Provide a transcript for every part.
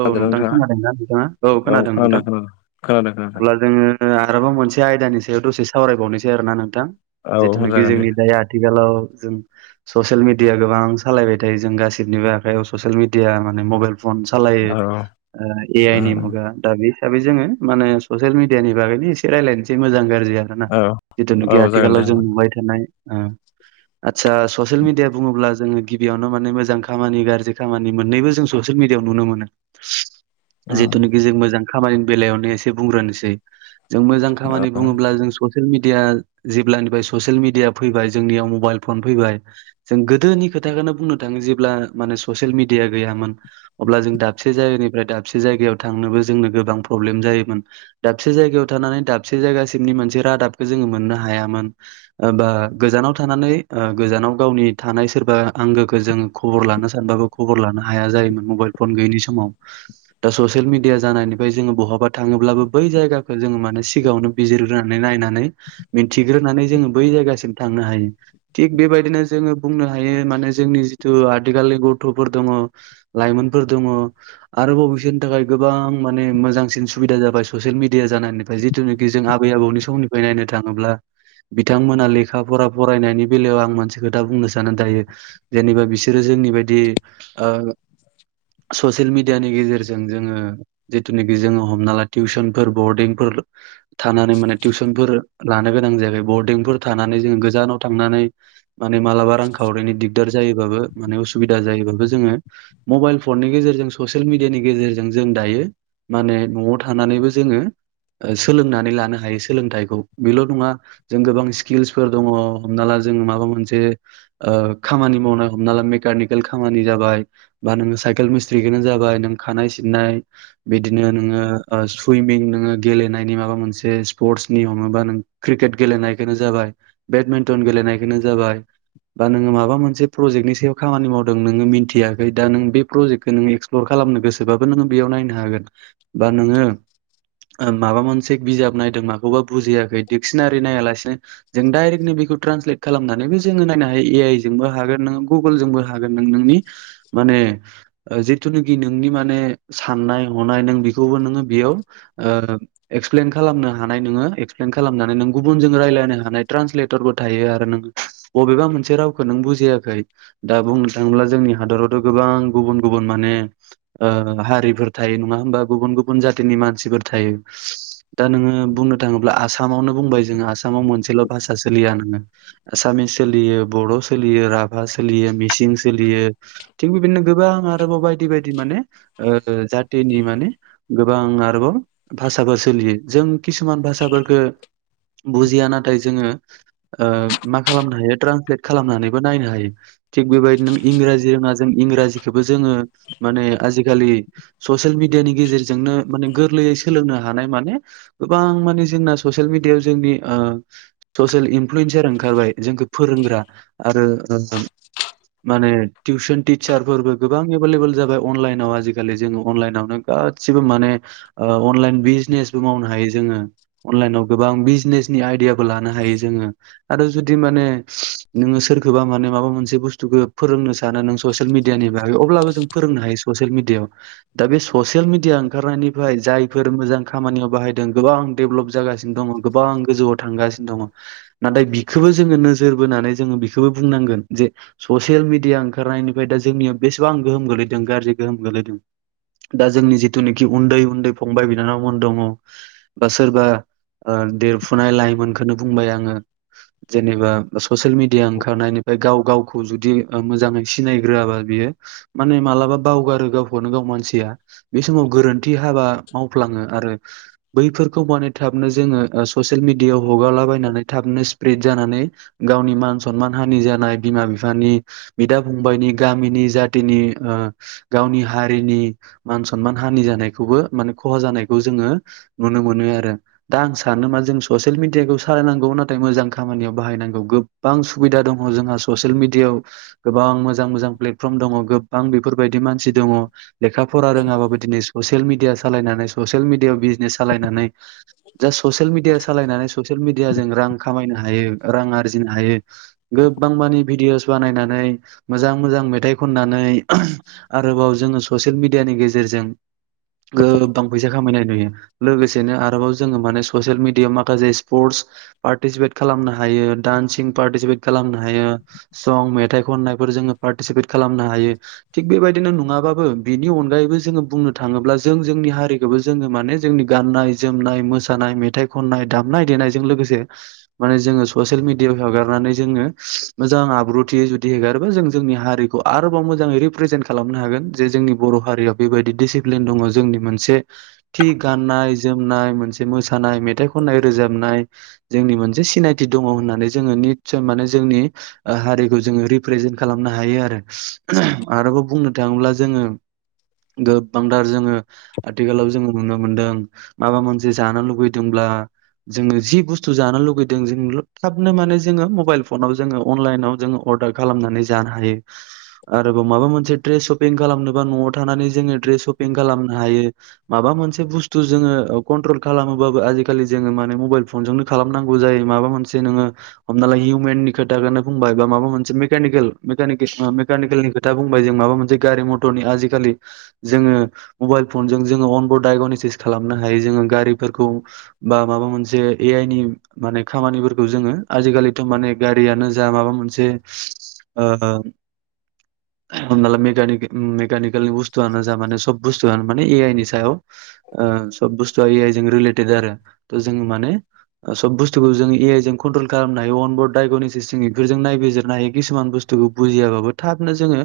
औ नोंथां। नोंथाङा खोनादोंना नोंथाङा औ खोनादों नोंथां। खोनादों खोनादों खोनादों अब्ला जोंङो आरोबाव मोनसे आयदानि सायाव दसे सावरायबावनोसै आरोना नोंथां औ जिथुनाखि जागोन दे जोंनि दायो आथिखालाव जों ससियेल मेडिया गोबां सालायबाय थायो जों गासिबनिबो आखायाव ससियेल मिडिया माने मबाइल फन सालायो औ ओ ए आइ नि मुगा दा बि हिसाबै जोंङो माने ससियेल मेडियानि बागैनो एसे रायलायसै मोजां गाज्रि [unintelligible] औ जिथुखि जागोन दे आथिखालाव जों नुबाय थानाय ओ ओ आदसा ससियेल मेडिया बुंङोब्ला जोंङो गिबियावनो माने मोजां खामानि गाज्रि खामानि मोननैबो जों ससियेल मि डियाव नुनो मोनो औ जितुनाखि जों मोजां खामानिनि बेलायावनो एसे बुंग्रोनोसै। जों मोजां खामानि बुंङोब्ला जों सं सियेल मिडिया जेब्लानिफाय ससियेल मिडिया फैबाय जोंनियाव मबाइल फन फैबाय जों गोदोनि खोथाखौनो बुंनो थांङो जेब्ला माने ससियेल मिडिया गैयामोन अब्ला जों दाबसे जायगानिफ्राय दाबसे जायगायाव थांनोबो जोंनो गोबां प्रब्लेम जायोमोन दाबसे जायगायाव थां नानै दाबसे जायगासिमनि मोनसे रादाबखौ जोंङो मोननो हाया मोन ओ बो गोजानाव थानानै ओ गोजानाव गावनि थानाय सोरबा आंगोखौ जों खबर लानो सानबाबो खबर लानो हाया जायोमोन मबाइल फन गैयिनि समाव दा ससियेल मिडिया जानायनिफ्राय जोंङो बहाबा थाङोब्लाबो बै जायगाखौ जोङो मान ने सिगाङावनो बिजिरग्रोनानै नायनानै मिनथिग्रोनानै जोंङो बै जायगासिम थांनो हायो थिख बेबायदिनो जोंङो बुंनो हायो माने जोंनि जिथु आथिखालनि गथफोर दंङ लाइमोन फोर दंङ आरोबाव बिसोरनि थाखाय गोबां माने मोजांसिन सुबिदा जाबाय ससियेल मिडिया जानायनिफाय जिथुनाखि जों आबै आबौनि समनिफ्राय नायनो थांङोब्ला बिथांमोना लेखा फरा फरायनायनि बेलायाव आं मोनसे खोथा बुंनो साननानै थायो जेनेबा बिसोरो जोंनि बायदि ओ ससियेल मिडियानि गेजेरजों जोंङो जिथुनाखि जोङो हमना ला टिउसनफोर बरडिंफोर थानानै माने टिउसनफोर लानो गोनां जायाखै बरडिंफोर थानानै जोंङो गोजानाव थांनानै माने मालाबा रांखावरिनि दिगदार जायोबाबो माने असुबिदा जायोबाबो जोङो मबाइल फननि गेजेरजों ससियेल मिडियानि गेजेरजों जों दायो माने न'आव थानानैबो जोंङो ओ सोलोंनानै लानो हायो सोलोंथाइखौ बेल नङा जों गोबां स्किल्सफोर दंङ हमना ला जोंङो माबा मोनसे ओ‌ खामानि मावनाय हमना ला मेकानिकेल खामानि जाबाय बा नोंङो साय खेल मिसट्रिखौनो जाबाय नों खानाय सिननाय बिदिनो नोङो बा सुइमिं नोंङो गेलेना नायनि माबा मोनसे स्पिर्टसनि हमोबा नों क्रिकेट गेलेनायखौनो जाबाय बेदमिन्टन गेलेनायखौ नो जाबाय बा नोङो माबा मोनसे प्रजेक्टनि सायाव खामानि मावदों नोङो मिनथियाखै दा नों बे प्रजेक्टखौ नोङो एक्सप्लर खालामनो गोसोबाबो नोङो बेयाव नायनो हागोन बा नोङो ओ माबा मोनसे बिजाब नायदों माखौबा बुजियाखै दिक्सनारि नायालासिनो जों डायरेक्टनो बेखौ ट्रान्सलेट खालामनानैनो जोङो नायनो हायो ए आइ जोंबो हागोन नोङो गुगोलजोंबो हागोन नों नोंनि माने ओ जिथुनाखि नोंनि माने साननाय हनाय नों बेखौबो नोङो बेयाव ओ एक्सप्लेन खालामनो हानाय नोङो एक्सप्लेन खालामनानै नों गुबुनजों लायरायनो हानाय ट्रान्सलेटरबो थायो आरो नों बबेबा मोनसे रावखौ नों बुजियाखै दा बुंनो थाङोब्ला जोंनि हादरावथ' गोबां गुबुन गुबुन माने ओ हारिफोर थायो नङा होमबा गुबुन गुबुन जातिनि मानसिफोर थायो। दा नोङो बुंनो थाङोब्ला आसामावनो बुंबाय जोङो आसामाव मोनसेल' भाषा सोलिया नोङो। आसामिस सोलियो बर' सोलियो राभा सोलियो मिसिं सोलियो थिग बेबादिनो गोबां आरोबाव बायदि बायदि माने ओ जाथिनि माने गोबां आरोबाव भा भाषाबो सोलियो जों किसुमान भाषाफोरखो बुजिया नाथाय जोङो ओ मा खालामनो हायो ट्रान्सलेट खालामनानैबो नायनो हायो। थिग बेबायदिनो इंराजि रोङा जों इंराजि खौबो जोङो माने आजिखालि ससियेल मिडियानि गेजेरजोंनो माने गोरलैयै सोलोंनो हानाय माने गोबां माने जोंना ससियेल मिडियाव जोंनि ओ ससियेल इनफ्लुयेन्सार ओं खारबाय जोंखौ फोरोंग्रा आरो ओ ओ माने टिउसन टिचार फोरबो गोबां एभेलेबोल जाबाय अनलाइनाव आजिखालि जोङो अनलाइनावनो गासिबो माने ओ अनलाइन बि बिजनेसबो मावनो हायो जोङो अनलाइनाव गोबां बिजनेसनि आइदियाबो लानोहायो जोङो आरो जो दि माने नोङो सोरखोबा माने माबा मोनसे बुस्टुखो फोरोंनो सानो नों ससेल मिदियानिबा हायो अब्लाबो जों फोरोंनो हायो ससियेल मिडियाआव दा बे ससियेल मिडिया ओंखारनायनिफ्राय जायफोर मोजां खामानियाव बाहायदों गोबां देभेलप जागासिनो दङ गोबां गोजौआव थांगासिनो दङ नाथाय बिखो बो जोङो नोजोर बोनानै जोङो बेखोबो बुंनांगोन जे ससियेल मिडिया ओंखारनायनिफ्राय दा जोंनियाव बेसेबां गोहोम गोलैदों गाज्रि गोहोम गोलैदों दा जोंनि जितूनोखि उन्दै उन्दै फंबाय बिनानावमोन दङ बा सोरबा ओ देरफुनाय लाइमोनखोनो बुंबाय आङो जेनेबा ससियेल मिडिया ओंखारनायनिफ्राय गाव गावखौ जुदि ओ मोजाङै सिनायग्रोआबा बियो माने मालाबा बावगारो गावखौनो गाव मानसिया बे समाव गोरोन्थि हाबा मावफ्लाङो आ रो बैफोरखौ माने थाबनो जोङो ओ ससियेल मिडियाआव हगारलाबायनानै थाबनो स्प्रेड जा नानै गावनि मान सनमान हानि जानाय बिमा बिफानि बिदा फंबायनि गामिनि जा खिनि ओ गावनि हारिनि मान सनमान हानि जानायखौबो माने खहा जानायखौ जो ङो नुनो मोनो आरो दा आं सानोमा जों ससियेल मिदियाखौ सालायनांगौ नाथाइ मोजां खामानियाव बाहायनांगौ गोबबां सुबिदा दङ जोंहा ससियेल मिडियाव गोबां मोजां मोजां प्लेटफर्म दङ गोबबां बेफोरबायदि मानसि दङ लेखा फरा रोङाबाबो दिनै स सेल मिदिया सालायनानै ससियेल मिडिया बिजनेस सालायनानै जास ससियेल मिडिया सालायनानै ससियेल मिडिया जों रां खामायनो हायो रां आरजिनो हायो गोबां मानि भिडिअस बानायनानै नै मोजां मोजां मेथाइ खन नानै आरोबाव जोङो ससियेल मिडियानि गेजेरजों गोबां फैसा खामायनाय नुयो लोगोसेनो आरोबाव जोङो माने ससियेल मिडियाआव माखासे स्पर्टस पारटेसिपेट खालामनो हायो दानसिं पारटेसिपेट खालामनो हायो सं मेथाइ खननाय फोर जोङो पारटेसिपेट खालामनो हायो थिग बेबायदिनो नङाबाबो बिनि अनगायैबो जोङो बुंनो थाङोब्ला जों जोंनि हारिखौ बो जोङो माने जोंनि गानायनाय जोमनाय मोसानाय मेथाइ खननाय दनाय देनायजों लोगोसे जोंङो ससियेल मिडियाआव हगारनानै जोंङो मोजां आब्रुथियै जुदि हेगारोबा जों जोंनि हारिखौ आरोबाव मोजांङै रिप्रेजेन्ट खालामनो हागोन जे जोंनि बर' हारियाव बेबायदि डिसिप्लिन दंङ जोंनि मोनसे खि गाननाय जोमनाय मोनसे मोसानाय, मेथाइ खननाय रोजाबनाय जोंनि मोनसे सिनायथि दंङ होननानै जोंङो निस्सय माने जोंनि ओ हारिखौ जोंङो रिप्रेजेन्ट खालाम नो हायो आरो आरोबाव बुंनो थांङोब्ला जोंङो गोबांथार जोङो आथिखालाव जोंङो नुनो मोनदों माबा मोनसे जानो लुुबैदोंब्ला जोंङो जि बुस्थु जानो लुगैदों जोंल थाबनो माने जोंङो मबाइल फनाव जोंङो अनलाइनाव जोंङो अर्दार खालामनानै जानो हायो। आरोबाव माबा मोनसे ड्रेस स'पिं खालामनोबा न'आव थानानै जोंङो ड्रेस स'पिं खालामनो हायो माबा मोनसे बुस्तु जोंङो ओ कनत्रल खालामो बाबो आजि-खालि जोङो माने मबाइ फनजोंनो खालाम नांगौ जायो, माबा मो जे नोंङो हमनाला हिउमेनि खोथाखोनो बुंबाय बा माबा मोनसे मेकानिकेल मेकानि ओ मेकानिकेलनि खोथा बुंबाय जे माबा मोनसे गारि मथरनि आजि-खालि जोंङो म'बाइल फनजों जोंङो अनबर डायगनसिस खालामनो हायो जोंङो गारिफोरखौ बा माबा मोनसे ए आइ नि माने खामानिफोरखौ जोंङो आजि-खालिथ' माने गारियानो जा माबा मोनसे ओ हमनाला मेका-मेकानिकेल नि बुस्थुआनो जा माने सब बुस्थुआनो माने ए आइ नि सायाव ओ सब बुस्थुआ ए आइ जों रिलेटेद आरो जों माने सब बुस्थुखौ जों ए आइ जों कन्ट्रल खालामनो हायो अनबरडग'निसिस जों बेफोरजों नायबिजिरनो हायो किसमान बुस्थुखौ बुजियाबाबो थाबनो जोंङो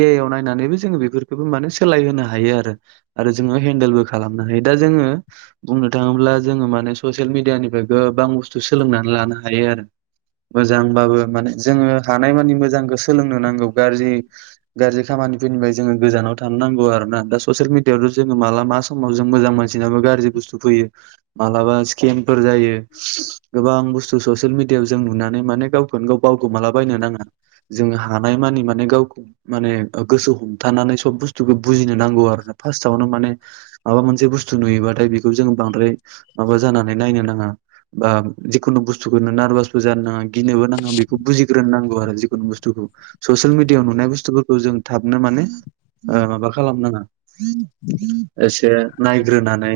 ए आइ आव नायनानैबो जोंङो बेफोरखौबो माने सोलाय होनो हायो आरो आरो जोंङो हेन्देलबो खालामनो हायो दा जोंङो बुंनो थांङोब्ला जोंङो माने चस्येल मेरियानि फ्राय गोहोम गोबां बुस्थु सोलोंनानै लानो हायो आरो मोजांबाबो माने जोंङो हानाय मानि मोजां गोसो सोलोंनांगौ गारजि-गारजि खामानिफोरनिफ्राय जोंङो गोजानाव थानो नांगौ आरोना दा ससियेल मिडियावनो जोंङो माला मा स'माव जोंङो मोजां मानसि नंङाबा गारजि बुस्तु फैयो मालाबा स्केम फोर जायो गोबां बुस्तु ससियेल मिडि उन्दैयाव जों नुनानै माने गावखौनो गाव बावगोमालाबानो नांङा, जोंङो हानाय मानि माने गावखौ माने गोसो हमथानानै सब बुस्थुखौ बुजि जोंनो नांगौ आरो फार्सआवनो माने माबा मो से बुस्थु नुयोबाथाय बेखौ जों बांद्राय माबा जानानै नायनो नाङा बा जिखुनु बुस्थुखौ नारभासबो जानो नाङा गिनोबो नाङा बेखौ बुजिग्रोनोनांगौ आरो जिखुनु बुस थुखौ ससियेल मिडियाआव नुनाय बुस्थुफोरखौ जों थाबनो माने ओ माबा खालामनाङा [unintelligible] एसे नायग्रोनानै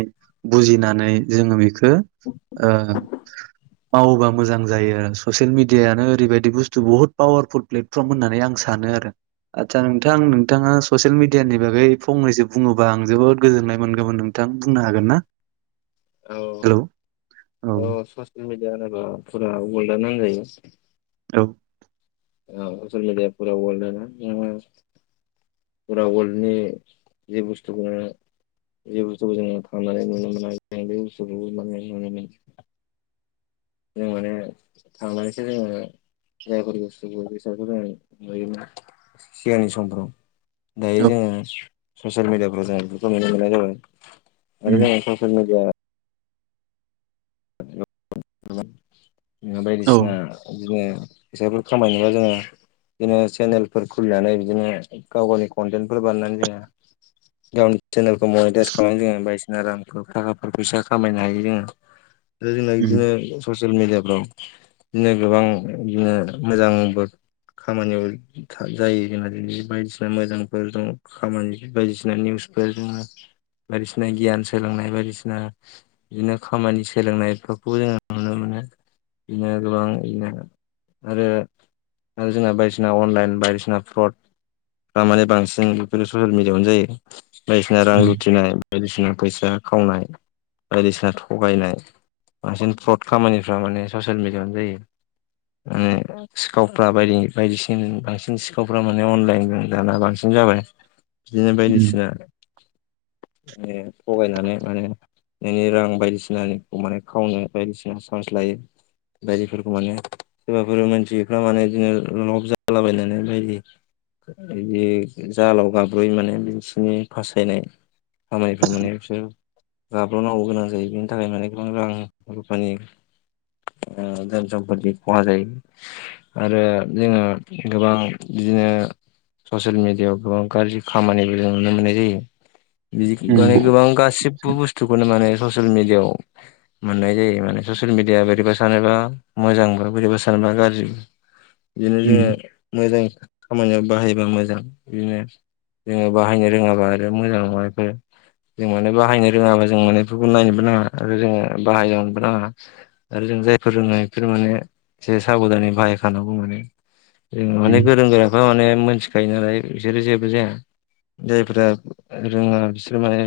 बुजिनानै जोङो बेखो ओ मावोबा मोजां जायो ससियेल मिडियानो ओरैबायदि बुस्थु बुहुत पावारफुल प्लेटफर्म होननानै आं सानो आरो आदसा नोंथां नोंथाङा ससियेल मिडियानि बागै फंनैसो बुङोबा आं जोबोद गोजोननाय मोनगौमोन नोंथां बुंनो हागोन ना। औ हेलौ औ [unintelligible] जानोबा फुरा वाल्डानो होनजायो औ औ जोंनि [unintelligible] पुरा वल्डनि जि बुस्थुखो जि बुस्थुखो जोङो थांनानै नुनो मोना [unintelligible] जों माने थांनानैसो जोङो जायफोर बुस्थुफोरखौ [unintelligible] जों नुयोमोन सिगांनि समफोराव दायो औ जोङो ससियेल मिडियाफ्राव जों बेफोरखौ नुनो मोननाय जाबाय। आरो उम जों [unintelligible] ससियेल मिडिया [unintelligible] औ बायदिसिना इदिनो फैसाफोर खामायनोबा जोङो दिनो चेनेलफोर खुलिनानै बिदिनो गाव गावनि कन्टेन्टफोर बानायनानै जोङो गावनि सेनेलखौ मनिटाइस खालामना जोङो बायदिसिना रांफोर थाखाफोर फैसा खामायनो हायो जोङो। जोंना उम बिदिनो ससियेल मेडियाफ्राव बिदिनो गोबां इदिनो मोजांबो खामानियाव खा जायो जोंना बिदिनो बायदिसिना मोजांफोर दङ' खामानि बायदिसिना निउस फ्राय जोङो बायदिसिना गियान सोलोंनाय बायदिसिना बिदिनो खामानि सोलोंनाय खौ जोङो नुनो मोनो बिदिनो गोबां [unintelligible] आरो आरो जोंना बायदिसिना अनलाइन बायदिसिना फ्रड दामाने बांसिन बेफोरो ससियेल मिडियावनो जायो। बायदिसिना रां उम लुथिनाय बायदिसिना फैसा खावनाय बायदिसिना थगायनाय बांसिन फ्रड खामानिफ्रा माने ससियेल मिडियावनो जायो। [unintelligible] सिखावफ्रा बायदि-बायदिसिन बांसिन सिखावफ्रा माने अनलाइनजों दाना बांसिन दिनो जाबाय बिदिनो उम बायदिसिना [unintelligible] थगायनानै माने नोंनि रां बायदिसिनानिखौ माने खावनो बायदिसिना चान्स लायो बायदिफोरखौ माने सोरबाफोर मानथियैफ्रा माने इदिनो लब जालाबायनानै बायदि इदि जालाव गाब्रयो माने बिसिनि फासायनाय खामानिफ्रा माने बिसोर गाब्र'नांगौ गोनां जायो बिनि थाखाय माने गोबां रां रूफानि ओ धोन सम्पथि खहा जायो आरो जोङो गोबां बि दिनो ससियेल मिडियाव गोबां गाज्रि खामानिबो जों नुनो मोननाय जायो। बिदि माने उम गोबां गासिबबो बुस्थुखौनो माने ससियेल मेडियाव मोननाय जायो माने ससियेल मिडिया बोरैबा सानोबा मोजांबो बोरैबा सानोबा गाज्रिबो इदिनो जोङो उम मोजां खामानियाव बाहायबा मोजां इदिनो जोङो बाहायनो रोङाबा आरो मोजां नङा इफोर जों माने बाहायनो रोङाबा जों माने इफोरखौ नायनोबो नाङा आरो जोङो ओ बाहायदावनोबो नाङा आरो जों जायफोर रोङो इफोर माने से साबधानै बाहायखानांगौ माने [inaudible] जों माने गोरों गोराफ्रा माने मोनथिखायो नालाय इसोरो जेबो जाया। जायफ्रा रोङा बिसोर माने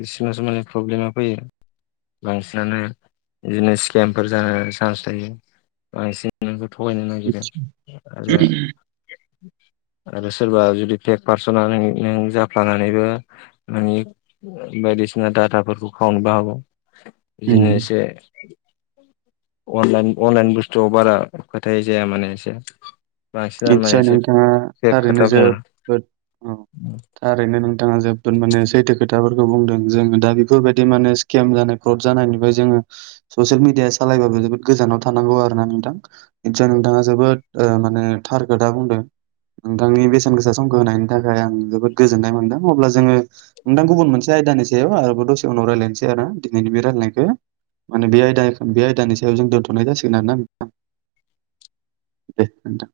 बिसोरनासो माने फ्रब्लेमा फैयो [inaudible] बांसिनानो इदिनो स्केमफोर जानो चान्स थायो बांसिन [unintelligible] थगायनो नागिरो आतसा। आरो आरो सोरबा जुदि पेक पारसना नों- नों जाफ्लानानैबो नोंनि बायदि दिसिना डाटाफोरखौ खावनोबो हागौ इदिनो उम एसे अनलाइन-अनलाइन बुस्थुआव बारा फोथाय जाया माने एसे बांसिन आरो माने नितसय एसे नोंथाङा फेक थारैनो खोथा बुङो। जोबोद औ थारैनो नोंथाङा जोबोद माने सैथो खोथ थाफोरखौ बुंदों जों दा बेफोरबायदि माने स्केम जानाय फ्रद जानायनिबो जोङो ससियेल मिडिया सालाय [unintelligible] जोबोद गोजानाव थानांगौ आरो ना नोंथां [unintelligible] नोंथाङा जोबोद ओ माने थार खोथा बुंदों नोंथांनि बेसेन गोसा समखौ होनायनि थाखाय आं जोबोद गोजोन्नाय मोनदों अब्ला जोङो नोंथां गुबुन मोनसे आयदानि सायाव आरोबाव दसे उनाव रायज्लायनोसै आरो दिनैनि बे रायलायनायखौ माने बे आयदानि बे आयदानि सायाव जों दोन्थ'नाय जासिगोन आरोना नोंथां दे नोंथा